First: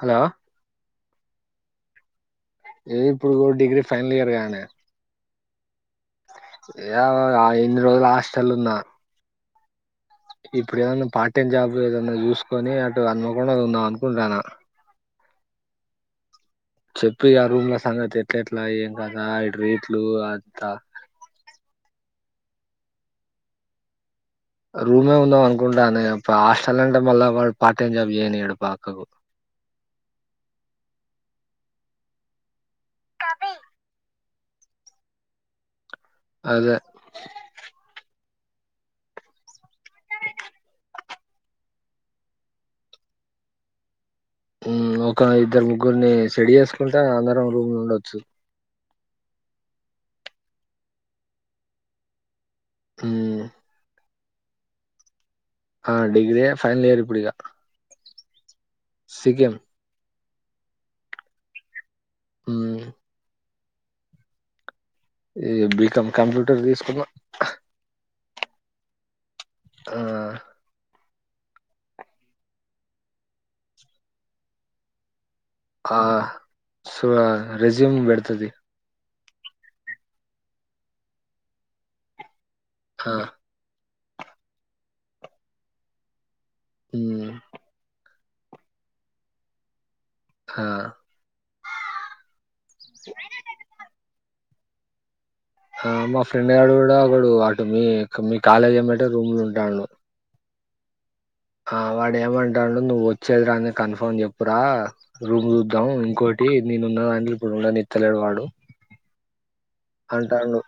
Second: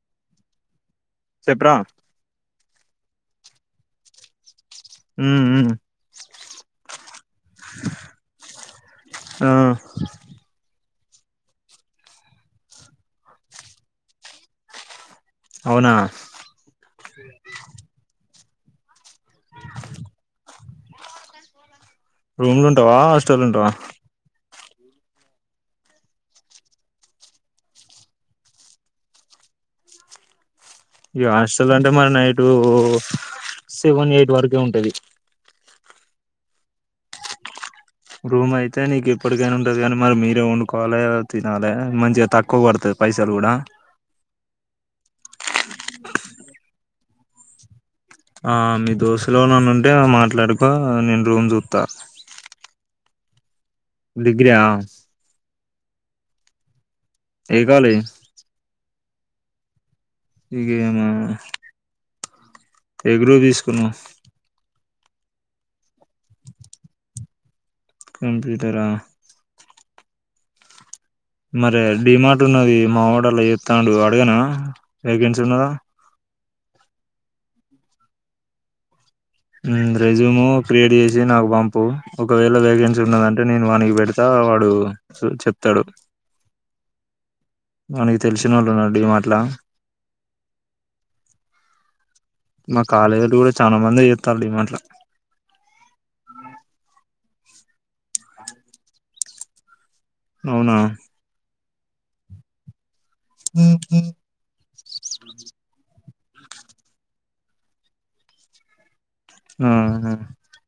Hello చెప్పురా ఏ ఇప్పుడు కూడా డిగ్రీ ఫైనల్ ఇయర్ గానే హ్ హ్ [unintelligible] ఇన్ని రోజులు హాస్టళ్ల ఉన్నా ఆ ఇప్పుడు ఏదన్నా పార్ట్ టైం జాబ్ ఏదన్నా చూసుకొని అటు హనుమకొండల ఉందం అనుకుంటాన్నా అవునా చెప్పిగా రూమ్లా సంగతీ ఏట్లా ఏం కదా ఇటు రూట్లు అంతా రూమ్ల ఉంటావా హాస్టల్ల ఉంటావా రూమ్లో ఉందం అనుకుంటాన్న ఇగ హాస్టల్ల అంటే మళ్ళా వాడు పార్ట్ టైమ్ జాబ్ చేయనియడు పక్కకు ఈ హాస్టల్ అంటే మరి నైటు సెవెన్ ఎయిట్ వరకే ఉంటది. అదే రూమ్ అయితే నీకు ఇప్పటికైనా ఉంటది. కానీ మరి మీరే వండుకోవాలి. తినాలి మంచిగా తక్కువ పడతది. పైసలు కూడా హ్ ఒక్క ఇద్దరు ముగ్గురిని సెడ్ చేసుకుంటే అందరం రూమ్ లో ఉండ ఆ మీ దోస్తులు ఎవరన్న ఉంటే మాట్లాడుకో నేను రూమ్ చూత్త హ్ డిగ్రా ఆ డిగ్రే ఫైనల్ ఇయర్ ఇప్పుడు ఇక ఏ కాలేజ్ సికేం ఇగే మా ఎ గ్రూప్ తీస్ కున్నావ్ ఇగ బి కమ్ కంప్యూటర్ తీసుకున్నా కంప్యూటరా ఆ మరే డిమార్ట్ ఉన్నది మావోడల్ల చెత్తండు అడగన వికేన్సీ ఆ సో ఆ రెజ్యూమ్ పెడతతి రెజ్యూమ్ క్రియేట్ చేసి నాకు పంపు ఒకవేళ వెకేక్సి ఆ ఉన్నదంటే నేను వానికి పెడ్ త వాడు చెప్తాడు హు మనకి తెలిసినోళ్ళు ఉన్నడు డి మార్ట్ లా హా మా కాలేజొల్లు కూడా చానా మంది చే త్తరూ డీ మార్ట్ లా ఆ మా ఫ్రెండ్ గాడు కూడా ఒకడు ఆటు మీ మీ కాలేజ్ ఏమ్మటే రూమ్ లో ఉం డాను అవునా ఆ వాడేమంటాండు నువ్వో చేది రాంది కన్ఫామ్ చెప్పురా రూమ్ చూద్దాం ఇంకోట్ టి నేనున్నానని చెప్పి రూమ్ కానీ ఇత్తలేడు వాడు ఆ అంటాండు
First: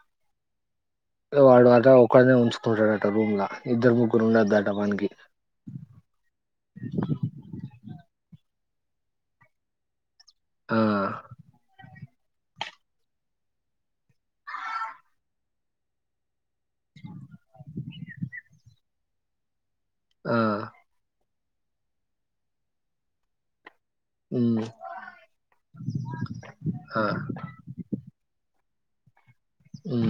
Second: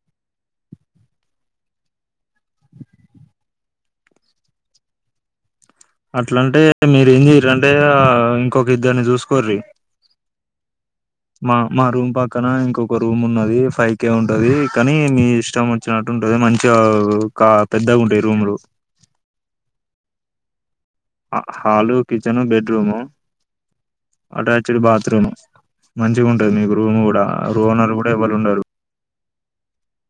వాడు అట ఒకడనే ఉంచుకుంటాడట రూమ్ల ఇద్దరు ముగ్గురు ఉండద్దట వానికి. అట్లంటే మీర ఈర్ అంటె ఆ ఇంకోగిద్దరిని చూస్కోర్రి ఆ మా మా రూమ్ పక్కన ఇంకొక రూమ్ ఉన్నది ఫైవ్ కె ఉంటది కానీ మీ ఇష్టం వచ్చినట్టు ఉంటది మంచ్ చ క పెద్దగ ఉంటాయి రూమ్లు ఆ హాలు కిచెను బెడ్రూము హ్మ్ అటాచ్డ్ బాత్రూమ్ మంచిగ ఉంటది మీకు రూమ్ ఆ కూడ రోనర్ కూడ ఎవ్వరు ఉండరు ఉం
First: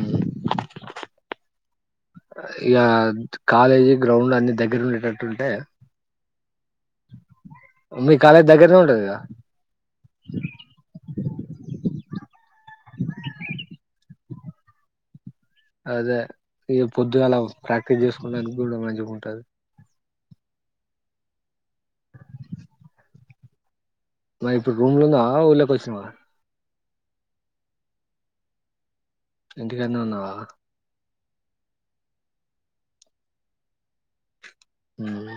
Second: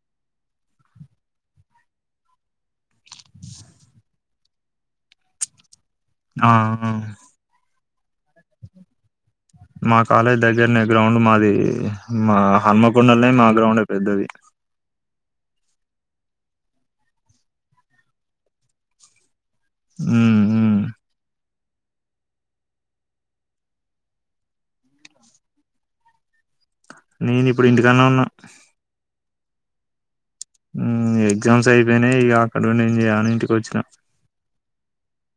ఇగ కాలేజీ గ్రౌండ్ అన్ని దగ్గర ఉండేటట్టుంటె ఆ ఆహ్ మీ కాలేజ్ దగ్గరనే ఉంటది మా కాలేజ్ దగ్గరనె గ్రౌండ్ మాది మా హన్మకొండల్నే మా గ్రౌండ్ ఎ పెద్దది అదే ఇ పొద్దుగాల ప్రాక్టీస్ చేసుకొడానికి కూడ మంచిగుంటది. ఊ ఉ మ ఇప్పుడు రూమ్ల ఉన్నవా ఊర్లోకి వచ్చినవా నేను ఇప్పుడు ఇంటికాడ్నే ఉన్న ఇంటికాడ్నే ఉన్నావ హుం ఎగ్జామ్స్ అయిపోయినాయి ఇగ అక్కడ ఉండి ఏం చేయాలని ఇంటికి వచ్చిన ము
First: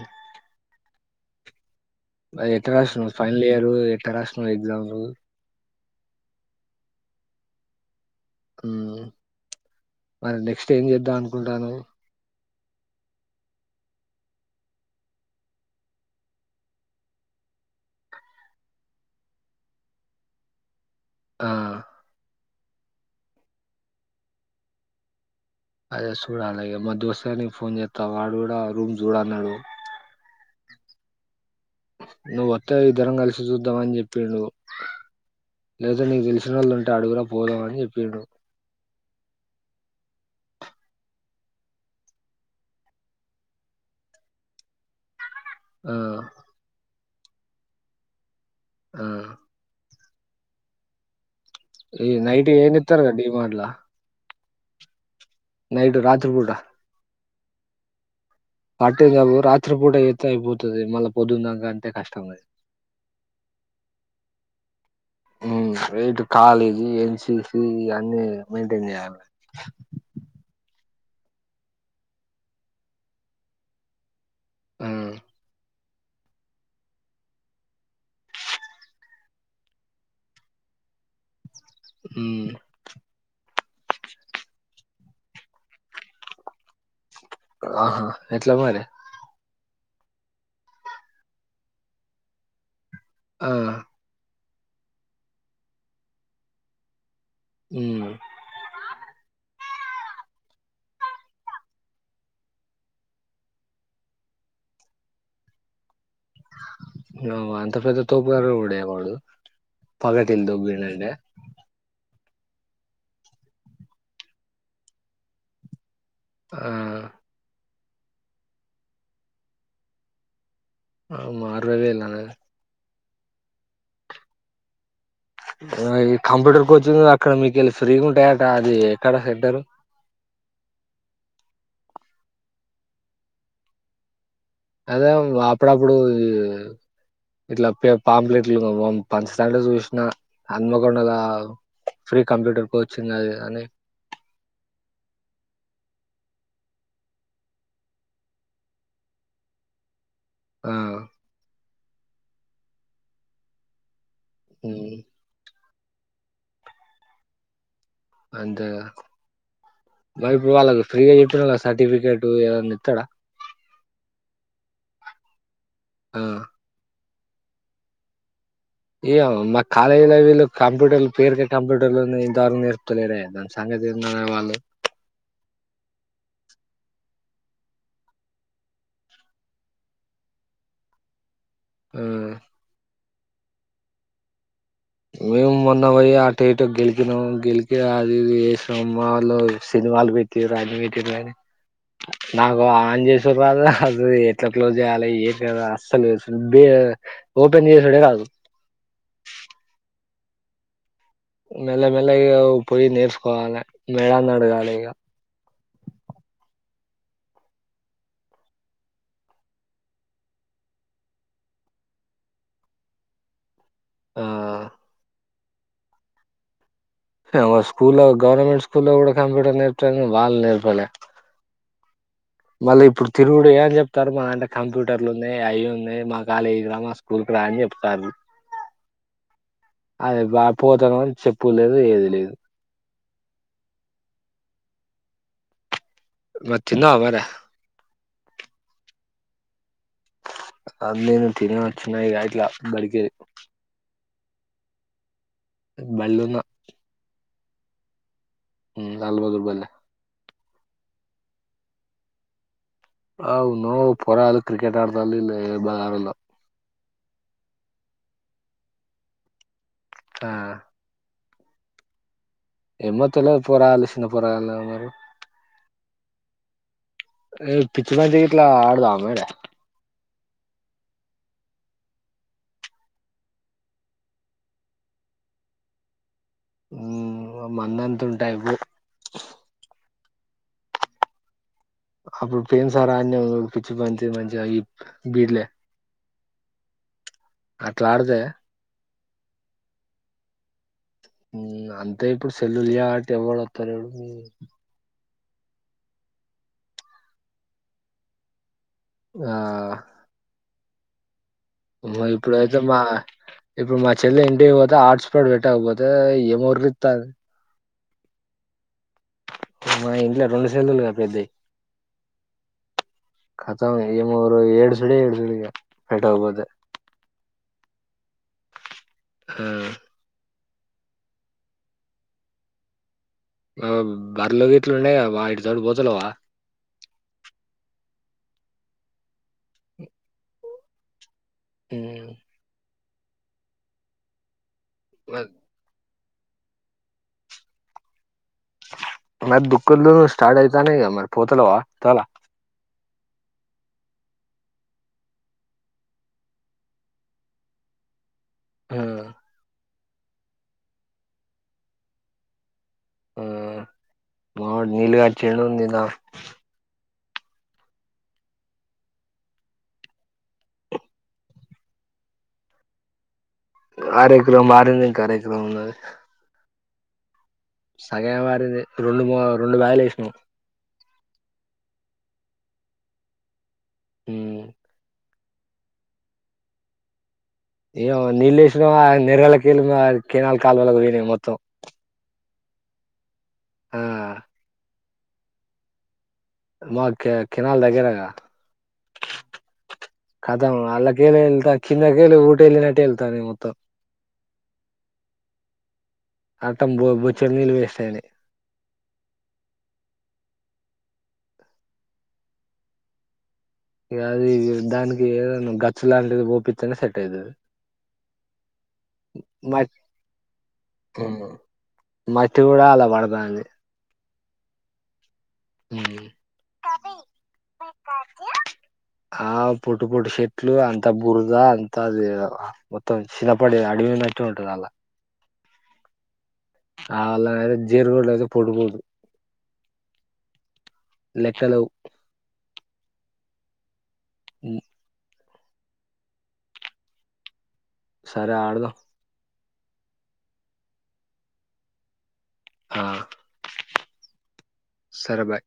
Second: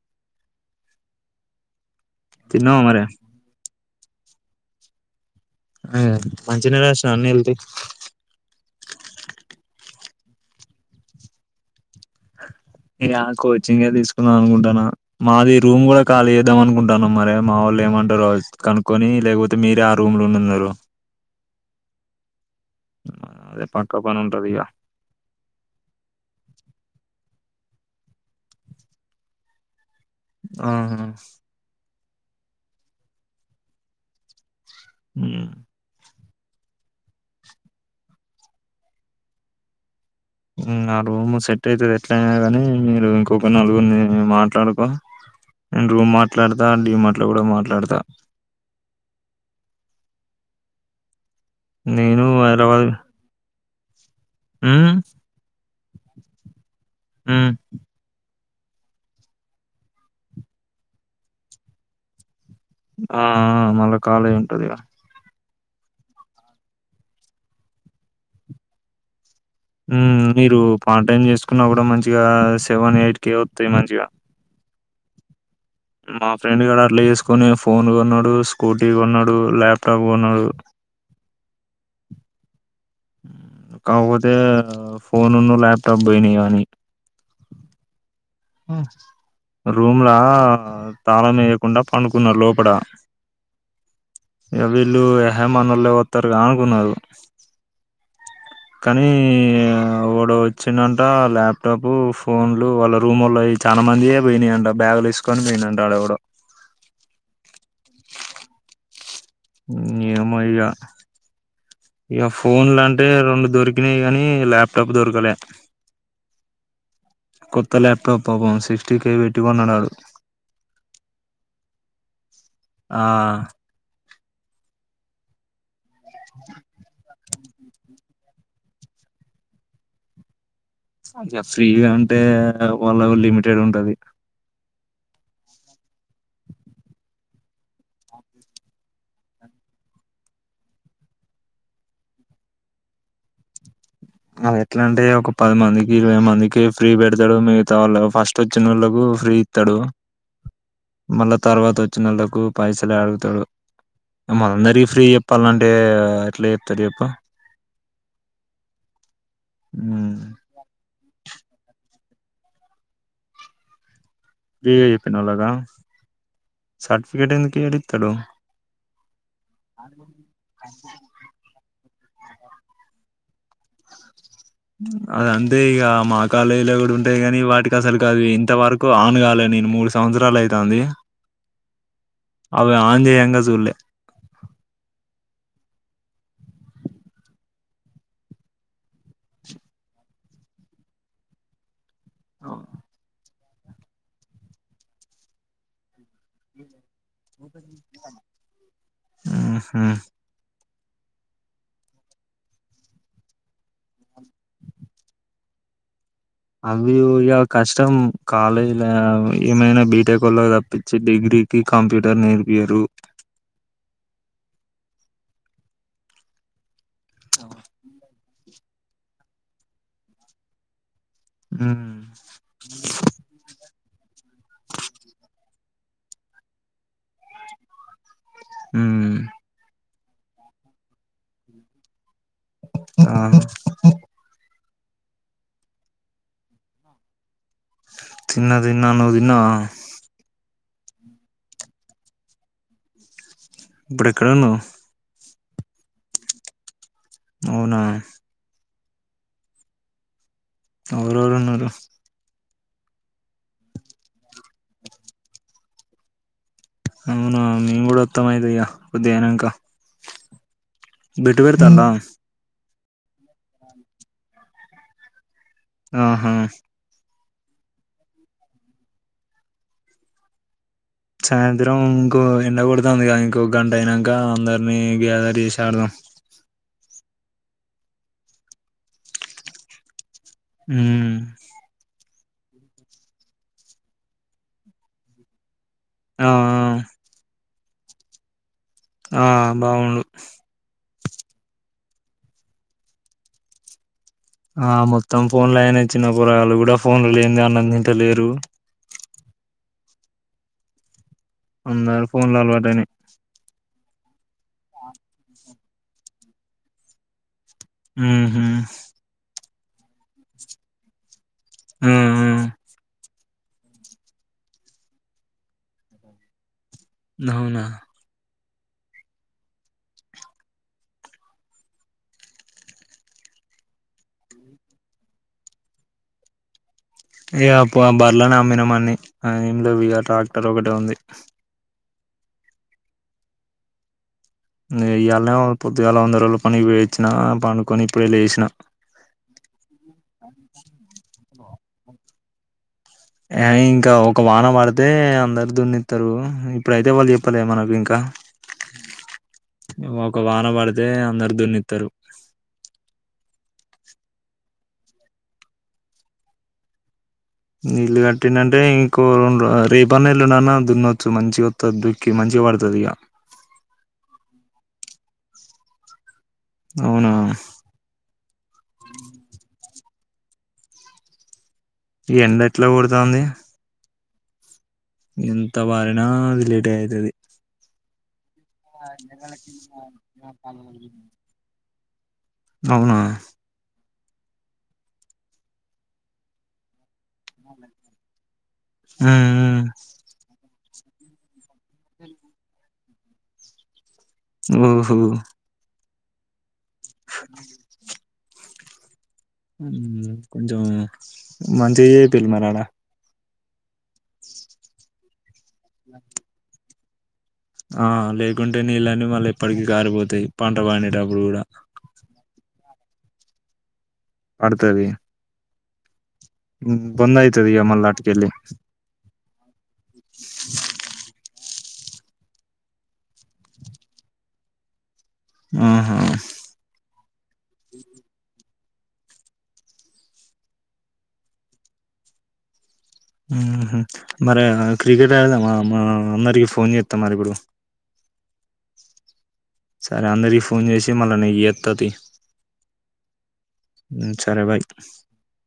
అది ఎట్ల తిన్నావా మరి రాసినావ్ ఫైనల్ ఇయరు ఎక్ ఎట్ట రాసినావ్ ఎగ్జామ్ లు ఆ మంచిగ రాసిన అన్ని ఎల్తయ్ మరి నెక్స్ట్ ఏం చేద్దాం అనుకుంటానవ్ ఇగ కోచింగే తీసుకుందాం అనుకుంటాన. మాది రూమ్ కూడ ఖాళీ చేద్దాం అనుకుంటానం. మరి మా వాళ్ళు ఏమంటరో కనుక్కొని లేకపోతె మీరే ఆ రూమ్ లొ ఉన్నన్నారు ఆ అదే పక్క పనుంటదిగ అదే చూడాలె ఇగ మా దోస్తాని ఫోన్ చేత్త వాడు కూడ రూమ్ చూడన్నాడు. ఆ నువ్వు వత్తే ఇద్దరం కలిసి చూద్దాం అని చెప్పిండు. ఇక లేదు లేదు ప్రళ్ళుంటె అడుగురా పోదామని చెప్పిండ్రు. నా రూమ్ సెట్ అయితది ఎట్లయిన కానీ మీరు ఇంకొక నలుగురిని మాట్లాడుకొ నేను ఆ రూం మాట్లాడతా డి మాట్ ఇట్ల కూడా మాట్లాడతా ఆ ఈ నేను నైట్ ఏన్ హైదరాబాద్ ఇత్తారగా డి మార్ట్ ల మ్మ్ నైడు రాత్రు పూట మ్మ్ పట్టే జాబు రాత్రి పూట ఏత్తే అయిపోతది మళ్ళా పొద్దుందాక అంటే కష్టం గ ఆ ఆ మళ్ళా కాలేజ్ ఉంటది గ మ్మ్ ఇటు కాలేజీ ఎన్సిసి ఇ అన్నీ మెయింటైన్ చేయాలి మీరు పాన్ టైం చేసుకున్నా కూడా మంచిగా సెవెన్ ఎయిట్ క వతాయి మంచిగా ఆ మా ఫ్రెండ్ గడ అట్లా చేసుకొని ఫోన్ కొన్నాడు స్కూటీ కొన్నాడు ల్యాప్టాప్ కొన్నాడు మ్మ్ కాకపోతే ఫోనును ల్యాప్టాప్ పోయినాయి ఆనివి ఆహా ఎట్లా మరి రూమ్లా తాళం వేయకుండా పండుకున్నారు లోపట ఆ ఇ వీళ్ళు ఏహే మనల్లో వత్తారుగా అనుకున్నారు మ్మ్ కానీ వాడు వచ్చిందంట ల్యాప్టాప్ ఫోన్లు వాళ్ళ రూమ్ వాల్ల చాలా మంది పోయినాయంట బ్యాగులు వేసుకొని పోయినంట ఆడెవడొ అ అంత పెద్ద తోపు గాడు ఎవడయ్య వాడు నియమ్మ పగటిలు ఇగా దొబ్బిండంటే ఇగ ఫోన్ లంటే రెండు దొరికినాయి కానీ ల్యాప్టాప్ దొరకలే ఆ కొత్త ల్యాప్టాప్ పాపం సిక్స్టీ కే పెట్టి కొన్నాడాడు ఆ మారవే ఇలానే ఆ ఇ ఈ కంప్యూటర్ కోచింగ్ అక్కడ మీకెళ్ళి ఫ్రీగుంటాయట అది ఎక్కడ హెడ్డరు అ ఫ్రీగా అంటే వాళ్ళ లిమిటెడ్ ఉంటది అదే అప్పుడప్పుడు ఇట్లా పే పాంప్లెట్లు పంచతాంటే చూసిన హన్మకొండ ల ఫ్రీ కంప్యూటర్ కోచింగ్ అది అని అ ఎట్లాంటే ఒక పది మందికి ఇరవై మందికి ఫ్రీ పెడతాడు మిగతా వాళ్ళ ఫస్ట్ వచ్చిన వాళ్ళలకు ఫ్రీ ఇత్తడు ఆ మళ తర్వాత వొచ్ వొచ్చినల్లకు పైసలే అడుగుతడు. మల్లందరికీ ఉమ్ ఫ్రీ చెప్పాలంటే టే ఎట్ల చెప్తడు చెప్పు అంతే గా మ్మ్. బరి ఇప్పుడు వాళ్ళకి ఫ్రీగా చెప్తున్నారు వాళ్ సర్టిఫికెట్ టు ఏదనిత్తాడా ఫ్రీ గా చెప్పినోళ్ళక ఆ సర్టిఫికేట్ ఎందుకు ఇయ్యారు ఇత్తరు ఏయ్య మా కాలజ్ల వీళ్ళు కంప్యూటర్ల పేర్క కంప్యూటర్ రు ఎంతవరకు నేర్పుతాలేరాయే దాని సంగతి ఏందో అద అంతే ఈకగా మా కాలేజ్ లా కూడా ఉంటాయి కాని వాటికి అసలుకు అవి ఇంత వరకు ఆన్గాాలే నేను మూడు సంవత్సరాలు అయితంది ఆ అవిే ఆన్ చేయం గజూల్లె మేము మొన్న పోయి ఆటు ఇటు గెలికిినం గెలికి అది ఏ సినిమాలో సినిమాలు పెట్టటిారు అవి పెట్టారు కాని నాకొ ఆన్ చెస్ దు అసలు ఎట్లా క్లోజ్ చేయ్యాలి ఎం కథ అస్సలు ఓపెన్ చేసుడే రాదు ఉహు మెల్ల మెల్లగా ఇగ పోయి నేర్చుకోవాలే మేడన్ని అడుగలే ఇగ అవి ఇగా కష్టం కాలేజీ ఏమైనా బీటెక్ వాళ్లకు తప్పించి డిగ్రీకి కంప్యూటర్ నేర్పయారు ఆ వా స్కూల్ గవర్నమెంట్ స్కూల్లో లో కూడా కంప్యూటర్ నేర్పుతా అని వాళ్ళు నేర్పలే ఉ మళ్ళీ ఎప్పుడు తిరుగుడు ఏమన్ ప్తారు మా అంటే కంప్యూటర్లు ఉన్నాయి అవి ఉన్నాయి మా కాలేజీ రా మా స్కూల్ కి రా అని చెప్తారు హ అదే బా పోతానో చెప్పుడు లేదు ఏది లేదు ఆ మరి తిన్నావా మరి తిన్న తిన్నా నువ్వు తిన్నావా అందును తినే వచ్చిన ఇట్లా బడికేలి ఇప్పుడు ఎక్కడన్నావు బళ్ళే ఉన్నా అవునా అల్బదుర్బల్ల ఎవరెవరున్నరు అవునుో పొరాగాళ్ళు క్రికెట్ ఆడుతల్ ఇల్ ఏ బాధరోల్లో అవునా మేము కూడా ఉొత్తం అయితే ఇగ కొద్దిగా అయినక్కా ఆ బిట్ పెడుతాల్లా ఏమ్మో తెలువదు పోరగాళ్ళు చిన్న పోరగాళ్ళు ఉన్నారు మరి ఆహా ఏ పిచ్చి బంతి గిట్లా ఆడదామా మరి సాయంత్రం ఇంకో ఎండ కొడుతదిగా ఇంకొ గంట అయినాక అందరినీ గ్యాదర్ చేసి ఆడదాం మంద అంత ఉంటే అయిపోవు హ అప్పుడు ప్రేమ్ సారా ఆడినం చూడు పిచ్చి పంచి మంచిగా ఈ బీడ్లే ఆ అట్లా ఆడితే ఆ బావుండు ఉమ్ అంతే ఇప్పుడు సెల్లులియా అంట ఎవడు వస్తాలేరు ఆ మొత్తం ఫోన్లు అయినా చిన్న పోరగాళ్లు కూడా ఫోన్లు లేనిదే అన్నం తింట లేరు ఆ అందరూ అమ్మో, ఫోన్ లో ఇప్పుడైతే మా అలవాటయినాయి ఇప్పుడు మా చెల్లె ఏంట్ ఇంటికి పోతే హాట్స్పాట్ పెట్టకపోతే కా ఏమిఎరిస్తేద్ ఉమ్ హు మా ఇంట్లో రెండు సెల్లు గా పెద్దయి ఉమ్ హు ఖతాం ఏమరు ఏడ్ సుడి ఏడ్ సుడిగా పెట్టకపోతే అవునా ఆ ఆ బర్రెలు గీట్లు ఉండే కదా వా తోడు పోతలేవా ఇక ప బర్లని అమ్మినం అన్ని ఇక ఏమీ లేవు ఇక ట్రాక్టర్ ఒకటిే ఉంది ఉమ్ న మరి ఇ్యళ్నే పొద్దుగాేలా ఉ జుల పని వేచ్చిన పనుకొని ఇప్పుడే లేస్ మ దుఃఖదు స్టార్ట్ యి గా మరి పోతల వా చలా ఆ ఇంకా ఒక వానం వాడితే అందరు దున్నిస్తారు ఇప్పుడైతే వాళ్ళు చెప్పలే మనకు ఇంకా ఉమ్ ఒక వాన పడితే అందరు దున్నిస్తారు ఉమ్మ్ మావోడు నీలుగాచ్చిన్నందదా నీళ్లు కట్టింది అంటే ఇంకో రెండు రేపన్న ఇల్లున్నానా దున్నొచ్చు మంచి వ దుక్కి మంచిగా పడుతుంది ఇక అరకరం పాడింది ఇంకా అరెకరం ఉన్నది అవునా సగైన వారి రెండు మ రెండు వైల్ ఏసి స ఈ ఎండ ఎట్లా కొడతంది ఉమ్ ఎంత బారిన అది లేట్ ఏ అయితది ఏ ఉన్నిలే నేర్వల కలుకనాలు కెనాల్ కాలువలో పోయినాయి మొత్తం అవునా ఆ మాడ్ కనాల్ దగరగా మ్మ్ కదం అలా అేంత కిన్న గెలు ఊటెల్లినట్టే ఎల్తే అది మొత్తం ఉహూ అట్టం బో బొచ్చడి నీళ్ళు వేస్ట్ అయినయి కొంచం మంచిగా చెయ్పియిల్లీ మరి ఆడ ఇగ అది దానికి ఏదైనా గచ్చు లాంటిది పోపి తేనే సెట్ అయితది ఆ లేేకుం టే నీళ్ళన్నీ మళ్ళీ ఎప్పటికిీ మట్ కారిపోతాయి పంట పండేటప్పుడు కూడా మట్టి కూడా అల్ల వడుతంది పడుతది హ బంద్ అయితది ఇగ మల్ల అటుకెల్లి ఆవ్ పొట్టు పొట్టు చెట్లు అంత బురద అది మ్ షినపాటీ అడవి ఉన్నట్టే ఉంటది అల్లా ఆహా అవాళ్లదయితే జేర్గోడ్డు అయితే పోటుపోటు లెక్కలేవు ఉహు మరి ఉమ్, ఆ క్రికెట్ ట్ ఆడుదామా మా ఆ అందరికి ఫోన్జెత్త మరి ఇప్పుడు సరే ఆడుదాం సరే అందరికి ఫోన్ చేసి మళ్ళ నీకు చేత్తతీయి ఆ సరే బై సరే బాయ్